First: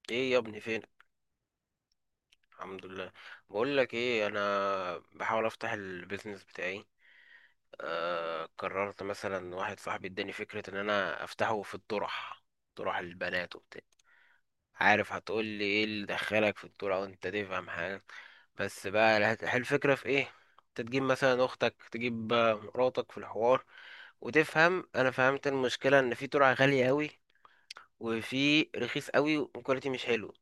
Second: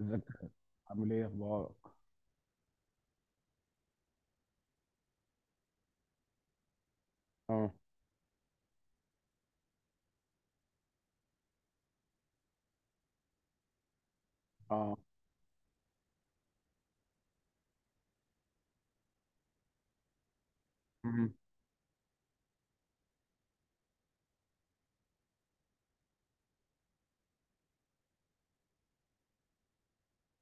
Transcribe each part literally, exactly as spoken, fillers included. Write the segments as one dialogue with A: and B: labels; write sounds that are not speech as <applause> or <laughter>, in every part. A: ازيك؟
B: ايه يا ابني؟ فين؟
A: عامل ايه، اخبارك؟
B: الحمد لله. بقول لك ايه، انا بحاول افتح البيزنس بتاعي.
A: اه،
B: آه قررت مثلا، واحد صاحبي اداني فكرة ان انا افتحه في الطرح، طرح البنات وبتاع.
A: اه.
B: عارف هتقول لي ايه اللي دخلك في الطرح وانت تفهم حاجة؟ بس بقى الهت- هل الفكرة في ايه؟ انت تجيب
A: مم.
B: مثلا اختك، تجيب آه، مراتك في الحوار وتفهم. انا فهمت المشكلة، ان في طرح غالي قوي، وفي رخيص قوي والكواليتي مش حلو.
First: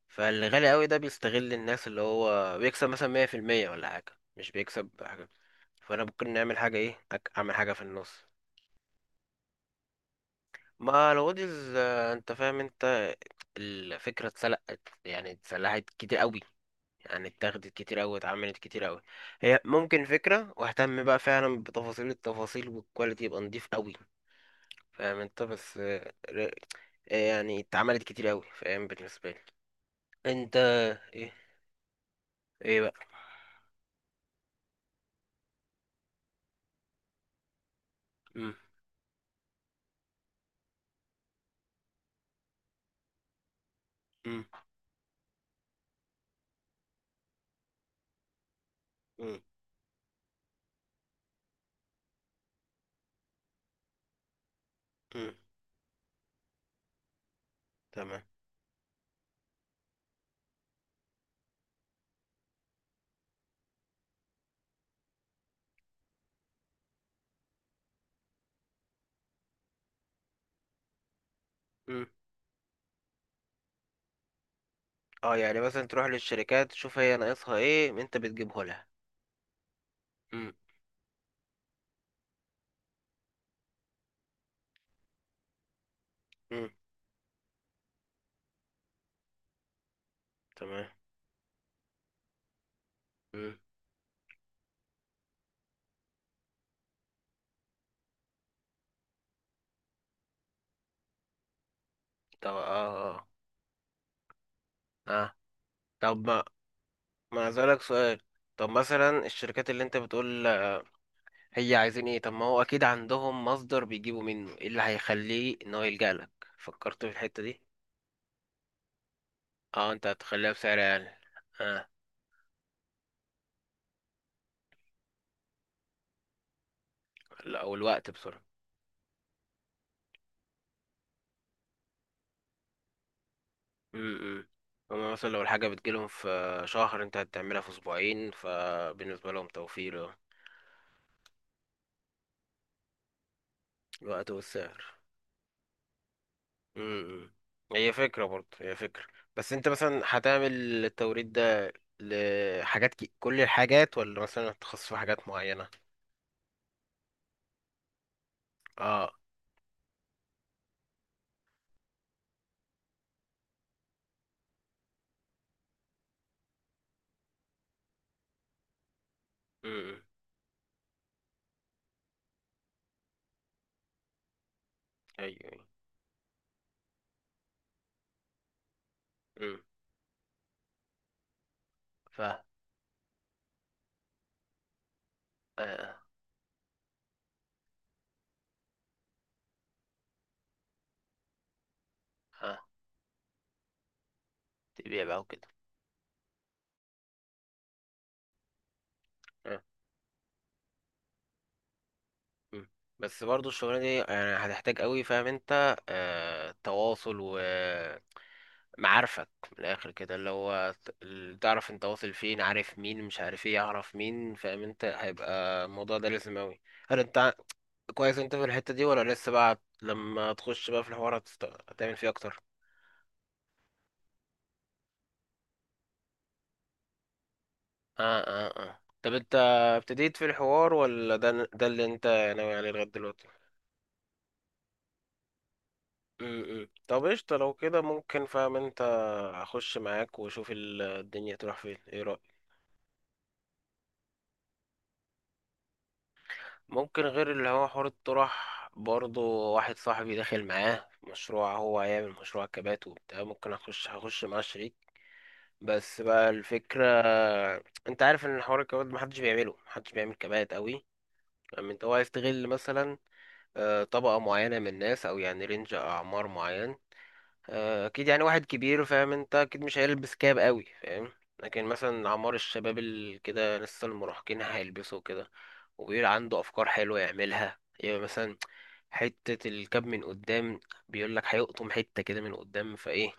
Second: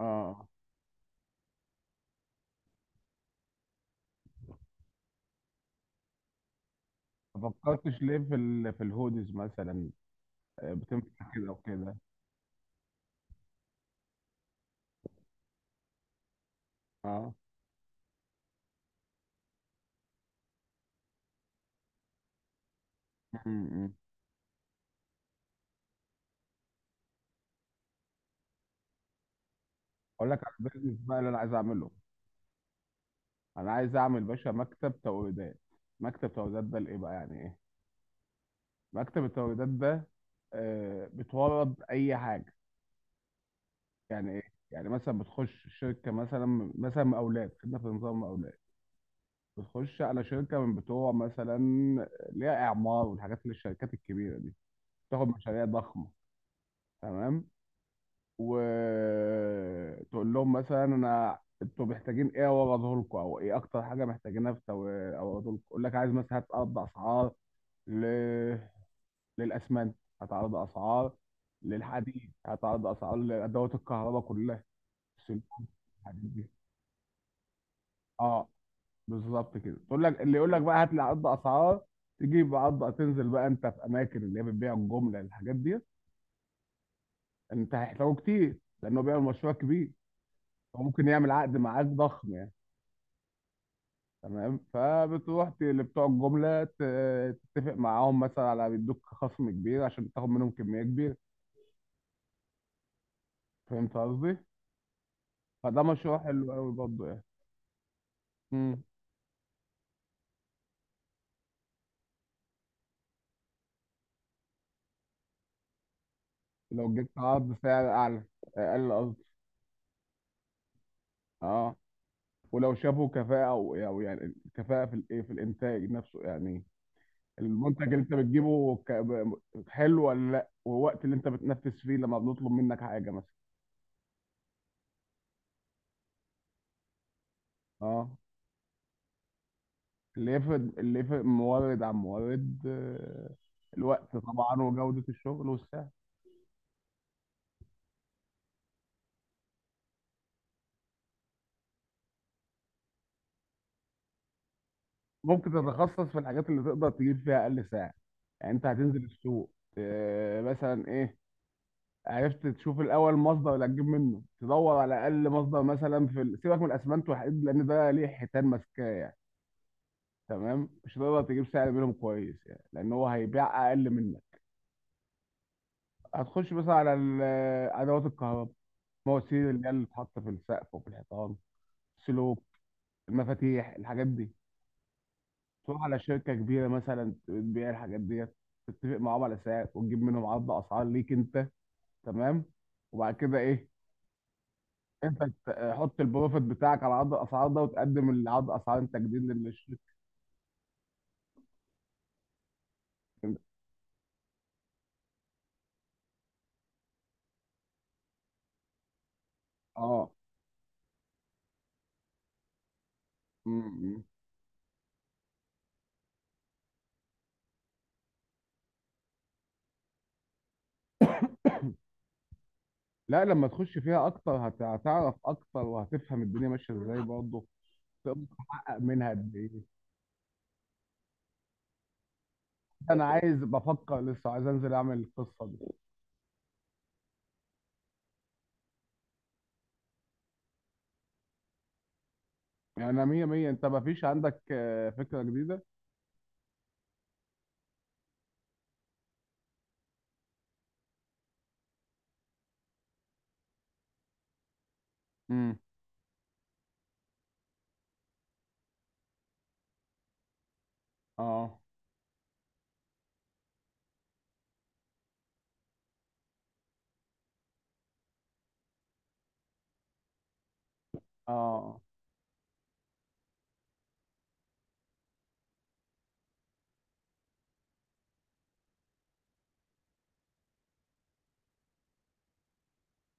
A: اه.
B: فالغالي قوي ده بيستغل الناس، اللي هو بيكسب مثلا مية في المية ولا حاجة، مش بيكسب حاجة. فأنا ممكن نعمل حاجة إيه، أك-
A: ما
B: أعمل حاجة في
A: فكرتش ليه
B: النص.
A: في ال... في الهودز مثلا؟ آه،
B: ما
A: بتنفع
B: الوديز،
A: كده وكده.
B: أنت فاهم أنت. الفكرة اتسلقت، يعني اتسلحت كتير قوي، يعني
A: اه،
B: اتاخدت كتير قوي، اتعملت كتير قوي. هي ممكن فكرة، واهتم بقى فعلا بتفاصيل التفاصيل والكواليتي، يبقى نضيف
A: مم، مم.
B: قوي. فاهم أنت؟ بس آه، ر- آه، يعني اتعملت كتير قوي، فاهم بالنسبة لي.
A: اقول لك على
B: أنت؟
A: البيزنس بقى اللي
B: إيه؟
A: انا عايز اعمله.
B: إيه بقى؟
A: انا عايز اعمل باشا مكتب توريدات. مكتب توريدات ده لايه بقى؟ يعني ايه؟
B: مم.
A: مكتب التوريدات ده آه، بتورد اي حاجه يعني؟ ايه؟
B: مم.
A: يعني مثلا بتخش شركه مثلا مثلا مقاولات، خدنا في نظام مقاولات.
B: مم.
A: بتخش على شركه من بتوع مثلا، ليها اعمار والحاجات، اللي الشركات الكبيره دي تاخد
B: مم.
A: مشاريع ضخمه. تمام.
B: تمام.
A: وتقول لهم مثلا انا، انتوا محتاجين ايه اوضه لكم؟ او ايه اكتر حاجه محتاجينها في اوضه لكم؟ يقول لك عايز مثلا. هتعرض اسعار ل... للاسمنت، هتعرض اسعار
B: مم.
A: للحديد، هتعرض اسعار لادوات الكهرباء كلها،
B: اه
A: السلوك،
B: يعني مثلا تروح
A: الحديد دي.
B: للشركات، تشوف هي ناقصها ايه انت
A: اه،
B: بتجيبه لها.
A: بالظبط كده. تقول لك، اللي يقول
B: مم.
A: لك بقى هات لي عقد اسعار. تجيب عقد. تنزل بقى انت في اماكن اللي هي بتبيع الجمله الحاجات دي.
B: مم.
A: انت هيحتاجه كتير لانه بيعمل مشروع كبير. هو
B: تمام.
A: ممكن يعمل عقد معاك ضخم يعني.
B: مم.
A: تمام. فبتروح ت- لبتوع الجمله، ت- تتفق معاهم مثلا على بيدوك خصم كبير عشان تاخد منهم كميه كبيره.
B: طب اه اه
A: فهمت قصدي؟
B: اه
A: فده مشروع
B: طب ما
A: حلو قوي برضه يعني.
B: ما اسالك سؤال. طب
A: مم.
B: مثلا الشركات اللي انت بتقول، هي عايزين ايه؟ طب ما هو اكيد عندهم مصدر بيجيبوا منه، ايه اللي هيخليه ان هو يلجأ لك؟
A: لو
B: فكرت
A: جبت
B: في الحتة
A: عرض
B: دي؟
A: سعر اعلى، اقل قصدي.
B: اه انت هتخليها بسعر اقل.
A: اه.
B: اه.
A: ولو شافوا كفاءه او أو يعني كفاءه في الايه، في الانتاج نفسه يعني.
B: لا، او
A: المنتج اللي
B: الوقت
A: انت
B: بسرعة.
A: بتجيبه ك- ب- حلو ولا لا؟ والوقت اللي انت بتنفذ فيه لما بنطلب منك حاجه مثلا.
B: امم. هما مثلا لو الحاجة بتجيلهم في شهر، انت هتعملها في
A: اه.
B: اسبوعين، فبالنسبة لهم توفير. اه.
A: اللي يفرق اللي يفرق مورد عن مورد آه، الوقت
B: الوقت
A: طبعا
B: والسعر.
A: وجوده الشغل والسعر.
B: امم. هي فكرة برضه، هي فكرة. بس انت مثلا هتعمل التوريد ده لحاجات كي... كل الحاجات، ولا مثلا هتخصص في حاجات
A: ممكن
B: معينة؟
A: تتخصص في الحاجات اللي تقدر تجيب فيها اقل سعر. يعني انت هتنزل
B: اه.
A: السوق آه، مثلا ايه. عرفت تشوف الاول مصدر اللي هتجيب منه، تدور على اقل مصدر مثلا في ال- سيبك من الاسمنت والحديد، لان ده ليه حيتان ماسكاه.
B: امم.
A: تمام. مش هتقدر تجيب سعر منهم كويس يعني، لان هو هيبيع اقل منه.
B: ايوه ايوه.
A: هتخش مثلا على ال- ادوات الكهرباء. المواسير
B: امم.
A: اللي هي اللي بتتحط في السقف وفي الحيطان،
B: ف،
A: السلوك، المفاتيح، الحاجات دي. تروح
B: اه
A: على شركه كبيره مثلا بتبيع الحاجات ديت، تتفق معاهم على سعر وتجيب منهم عرض اسعار ليك انت. تمام.
B: اه
A: وبعد كده ايه؟
B: تبيع بقى
A: انت
B: وكده.
A: تحط البروفيت بتاعك على عرض الاسعار ده، وتقدم العرض اسعار انت جديد
B: آه.
A: للشركه.
B: مم. بس برضه الشغلانة دي يعني هتحتاج قوي، فاهم انت، آه... تواصل و معارفك من الاخر
A: اه
B: كده، اللي هو ت- اللي تعرف انت واصل فين، عارف مين، مش عارف
A: م-
B: ايه، يعرف
A: م.
B: مين، فاهم انت، هيبقى الموضوع ده لازم اوي. هل انت ع- كويس انت في الحتة دي، ولا لسه بقى لما تخش بقى في الحوار هتست- هتعمل فيه اكتر؟
A: لا، لما تخش فيها اكتر هت- هتعرف اكتر وهتفهم الدنيا ماشيه ازاي برضه.
B: اه
A: تقدر
B: اه
A: تحقق
B: اه
A: منها
B: طب انت
A: قد ايه؟
B: ابتديت في الحوار، ولا ده ده اللي انت ناوي عليه لغاية
A: انا
B: دلوقتي؟
A: عايز، بفكر لسه، عايز انزل اعمل القصه دي.
B: امم. طب قشطة، لو كده ممكن، فاهم انت، اخش معاك واشوف ال- الدنيا تروح فين. ايه رأيك؟
A: يعني انا مية مية. انت ما فيش عندك آه، فكره جديده؟
B: ممكن غير اللي هو حوار الطرح برضه، واحد صاحبي داخل معاه في مشروع، هو هيعمل مشروع كبات وبتاع، ممكن اخش هخش معاه شريك.
A: امم.
B: بس بقى الفكرة، انت عارف ان حوار الكبات محدش بيعمله، محدش بيعمل كبات قوي.
A: اه،
B: لما انت هو هيستغل مثلا آه، طبقة معينة من الناس، او يعني رينج اعمار معين. آه، اكيد يعني واحد كبير، فاهم انت، اكيد مش هيلبس كاب قوي، فاهم. لكن
A: اه.
B: مثلا اعمار الشباب اللي كده لسه المراهقين هيلبسوا كده، وبيبقى عنده افكار حلوة يعملها. يبقى مثلا حتة الكاب من قدام، بيقول لك هيقطم حتة كده من قدام فايه.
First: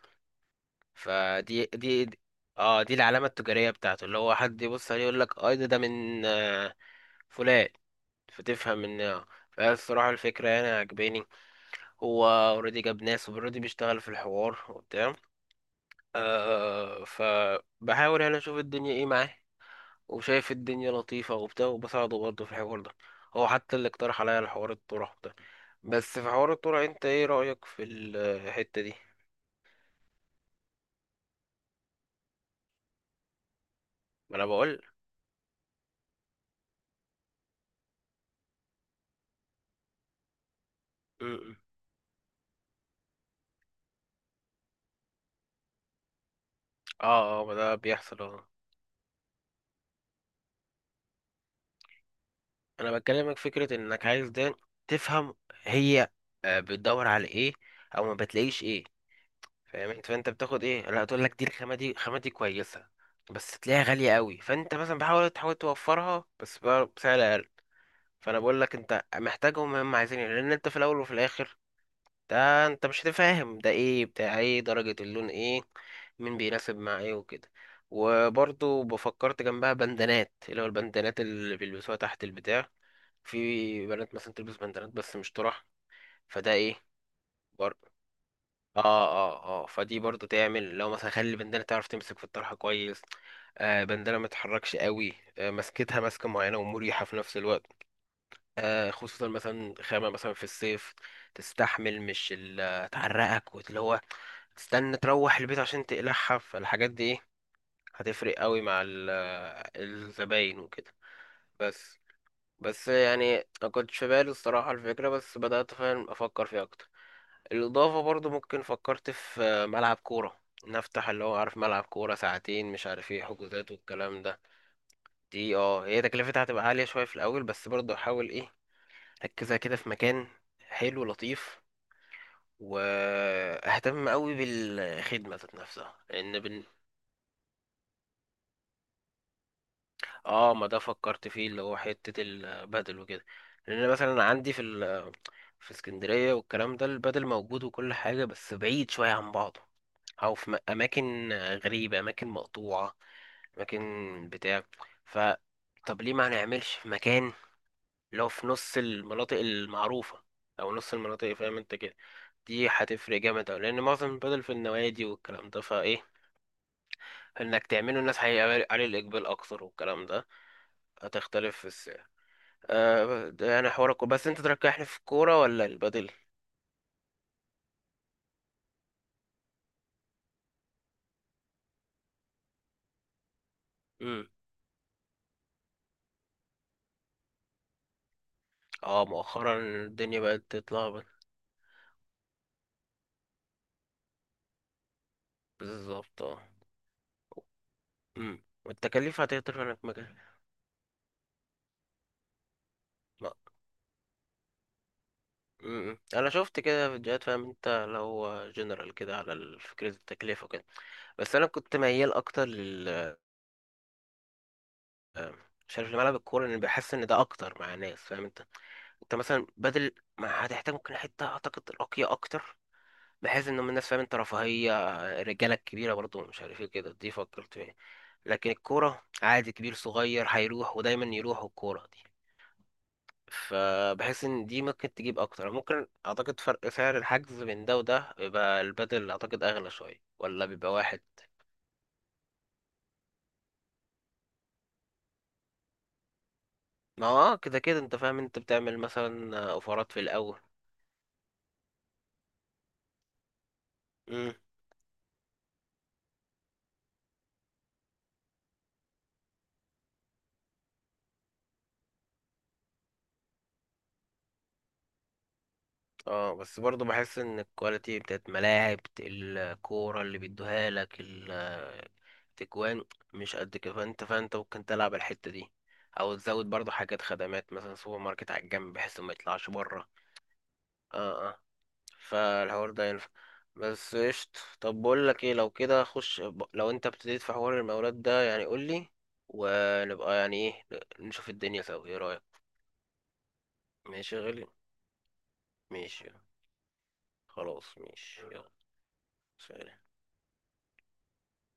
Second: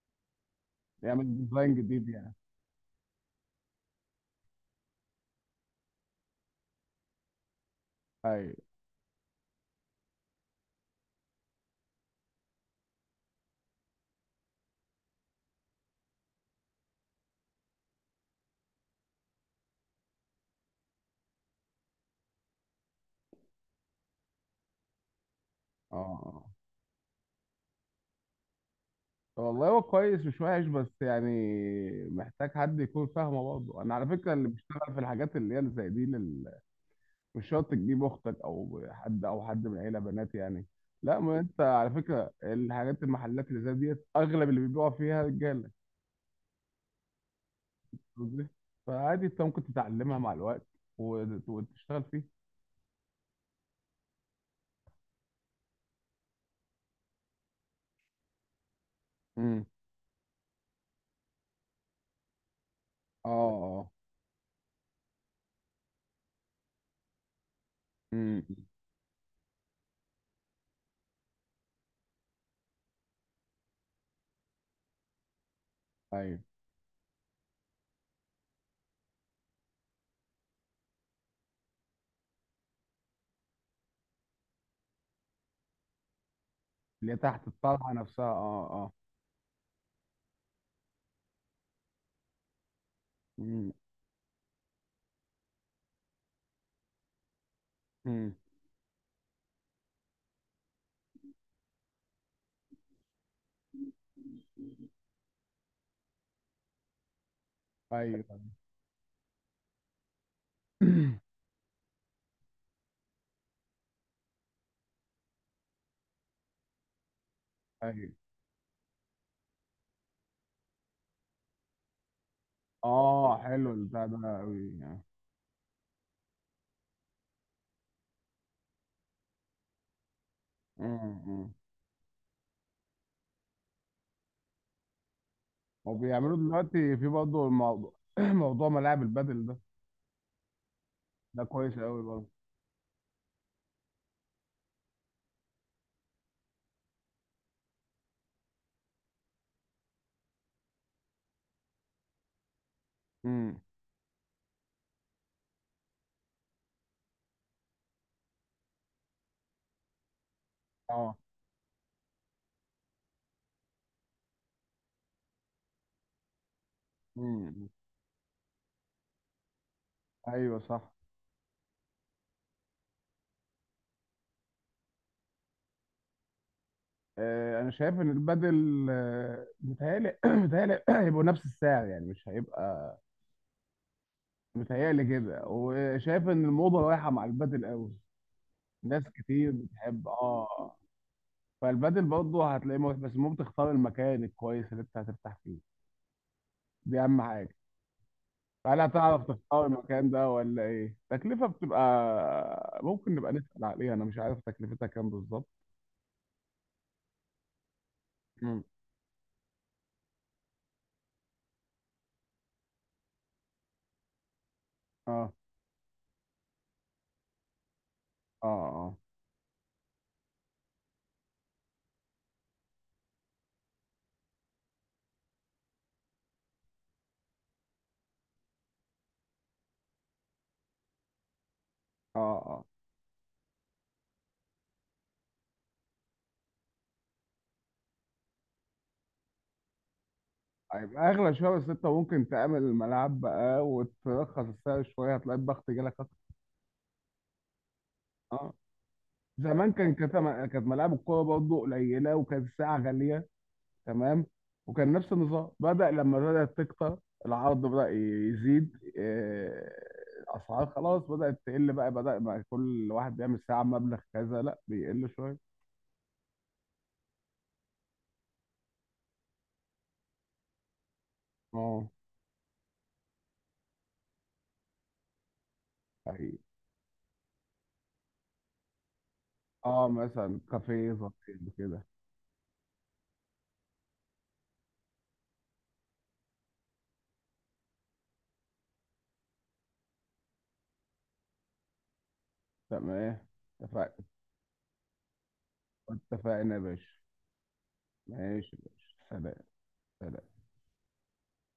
A: يعمل
B: فدي
A: ديزاين
B: دي
A: جديد
B: دي-
A: يعني.
B: اه دي العلامة التجارية بتاعته، اللي هو حد يبص عليه يقول لك اه ده ده من آه، فلان.
A: اي،
B: فتفهم ان آه. فالصراحة الفكرة يعني عجباني. هو اوريدي جاب ناس، اوريدي بيشتغل في الحوار وبتاع، آه فبحاول يعني اشوف الدنيا ايه معاه، وشايف الدنيا لطيفة وبتاع، وبساعده برضه في الحوار ده. هو حتى اللي اقترح عليا الحوار، الطرح ده. بس في
A: اه.
B: حوار الطرح، انت ايه رأيك في الحتة دي؟
A: طب والله هو كويس، مش وحش بس يعني محتاج حد يكون فاهمه برضه. انا على فكره
B: ما انا
A: اللي
B: بقول.
A: بيشتغل في الحاجات اللي هي اللي زي دي لل... مش شرط تجيب اختك او حد او حد من العيله بنات يعني. لا،
B: م-
A: ما
B: م.
A: انت على فكره، الحاجات، المحلات اللي زي ديت اغلب اللي بيبيعوا فيها رجاله.
B: اه اه ما ده بيحصل.
A: قصدي؟
B: اه.
A: فعادي انت ممكن تتعلمها مع الوقت وت- وتشتغل فيه.
B: انا بكلمك فكرة انك عايز ده تفهم هي آه، بتدور على ايه، او ما بتلاقيش ايه،
A: امم.
B: فاهم انت. فانت بتاخد ايه لا، تقول لك دي الخامة، دي خامة دي كويسة،
A: اه،
B: بس تلاقيها
A: اه.
B: غالية قوي. فانت مثلا بحاول تحاول توفرها بس بقى بسعر اقل. فانا
A: امم.
B: بقول لك انت محتاجهم، هم عايزين إيه، لان انت في الاول وفي الاخر ده، انت مش هتفهم ده ايه، بتاع ايه، درجة اللون ايه، مين
A: ايوه،
B: بيناسب مع ايه، وكده. وبرضو بفكرت جنبها بندانات، اللي هو البندانات اللي بيلبسوها تحت البتاع. في بنات مثلا تلبس بندانات بس مش طرح. فده ايه؟
A: اللي هي تحت
B: برضو.
A: الطلحه نفسها. اه،
B: اه.
A: اه.
B: اه اه فدي برضو تعمل، لو مثلا خلي البندانة تعرف تمسك في الطرحة كويس،
A: امم.
B: آه بندانة ما تتحركش قوي، آه مسكتها ماسكة معينة ومريحة في نفس الوقت.
A: امم.
B: آه، خصوصا مثلا خامة مثلا في الصيف تستحمل، مش ال- تعرقك واللي هو تستنى تروح البيت عشان تقلعها. فالحاجات دي ايه،
A: ايوه.
B: هتفرق قوي مع ال- الزباين وكده.
A: <clears throat>
B: بس بس يعني ما كنتش في بالي الصراحة الفكرة، بس بدأت فعلا أفكر فيها أكتر. الإضافة
A: ايوه.
B: برضو، ممكن فكرت في آه، ملعب كورة، نفتح اللي هو، عارف، ملعب كورة ساعتين، مش عارف ايه،
A: اه، حلو
B: حجوزات
A: البتاع
B: والكلام
A: ده
B: ده.
A: قوي يعني.
B: دي اه، هي تكلفتها هتبقى عالية شوية في الأول، بس برضو أحاول ايه، ركزها كده في مكان
A: امم.
B: حلو
A: امم.
B: لطيف، واهتم قوي بالخدمه ذات نفسها،
A: وبيعملوا
B: لان بن...
A: دلوقتي في برضه الموضوع، <clears throat> موضوع ملاعب البادل ده.
B: اه ما ده فكرت
A: ده
B: فيه، اللي هو
A: كويس قوي
B: حته
A: برضه.
B: البدل وكده. لان مثلا عندي في ال... في اسكندريه والكلام ده، البدل موجود وكل حاجه بس بعيد شويه عن بعضه، او في م- اماكن غريبه، اماكن مقطوعه،
A: امم.
B: اماكن بتاع. ف، طب ليه ما نعملش في مكان اللي هو في نص المناطق المعروفة، أو نص
A: اه.
B: المناطق، فاهم أنت كده. دي هتفرق جامد أوي، لأن معظم البدل في النوادي والكلام ده. فإيه، إنك
A: امم.
B: تعمله الناس هيبقى عليه الإقبال أكتر والكلام ده.
A: ايوه، صح.
B: هتختلف في السعر. آه، ده يعني حوارك بس أنت تركحني في الكورة ولا البدل؟
A: آه، انا شايف ان البادل آه، متهيألي <clears throat> متهيألي <clears throat> هيبقوا نفس السعر، يعني مش هيبقى.
B: مم.
A: متهيألي كده. وشايف ان الموضه رايحه مع البادل قوي. ناس
B: اه
A: كتير
B: مؤخرا
A: بتحب.
B: الدنيا بقت
A: اه.
B: تتلخبط.
A: فالبادل برضه هتلاقيه مريح، بس ممكن تختار المكان الكويس اللي انت هترتاح فيه.
B: بالظبط اه.
A: دي اهم حاجه.
B: مم.
A: هل
B: والتكاليف
A: هتعرف
B: هتقدر
A: تختار
B: انك
A: المكان
B: مكان.
A: ده ولا ايه؟ تكلفه بتبقى ممكن
B: لا.
A: نبقى نسأل عليها. انا مش عارف تكلفتها كام بالظبط.
B: مم. انا شفت كده فيديوهات، فاهم انت، لو
A: مم.
B: جنرال كده على ال- فكرة التكلفة كده. بس انا كنت ميال اكتر لل،
A: اه،
B: مش عارف، لملعب الكوره، لان بحس ان ده اكتر مع ناس، فاهم انت.
A: اه، اه،
B: انت مثلا بدل، ما هتحتاج ممكن حته اعتقد راقيه اكتر، بحيث ان هم الناس، فاهم انت، رفاهيه، الرجاله الكبيره برضو، مش عارف ايه، كده دي فكرت فيها. لكن الكوره عادي، كبير صغير هيروح، ودايما يروح الكوره دي.
A: اه، اه.
B: فبحس ان دي ممكن تجيب اكتر، ممكن اعتقد فرق سعر الحجز بين ده وده، بيبقى البدل اعتقد اغلى شويه، ولا بيبقى واحد؟
A: هيبقى اغلى شويه، بس انت ممكن تعمل الملعب بقى وترخص السعر شويه، هتلاقي الضغط جالك اكتر.
B: ما هو اه كده كده انت، فاهم انت،
A: اه.
B: بتعمل مثلا
A: زمان
B: اوفرات
A: كان
B: في
A: كانت
B: الاول.
A: كانت ملاعب الكوره برضه قليله، وكانت الساعه غاليه. تمام.
B: مم.
A: وكان نفس النظام بدأ لما بدأت تكتر، العرض بدأ يزيد آه، الأسعار خلاص بدأت تقل بقى، بدأ بقى كل واحد بيعمل ساعة مبلغ كذا، لا بيقل شوية.
B: اه بس برضو بحس ان الكواليتي بتاعت ملاعب الكورة اللي بيدوها لك ال-
A: اه،
B: التجوان مش قد كده. فانت فانت ممكن تلعب الحتة دي، او
A: حقيقي.
B: تزود برضو حاجات، خدمات مثلا سوبر ماركت على الجنب، بحيث ما يطلعش بره.
A: اه، مثلا كافيه
B: اه اه
A: صغير كده.
B: فالحوار ده ينفع. بس قشط، طب بقول لك ايه، لو كده خش ب- لو انت ابتديت في حوار المولات ده يعني قول لي، ونبقى يعني ايه، نشوف الدنيا سوا. ايه رأيك؟
A: تمام. اتفقنا.
B: ماشي يا غالي. ماشي.
A: اتفقنا يا باشا.
B: خلاص ماشي يلا.
A: ماشي يا باشا. سلام.
B: سلام.
A: سلام.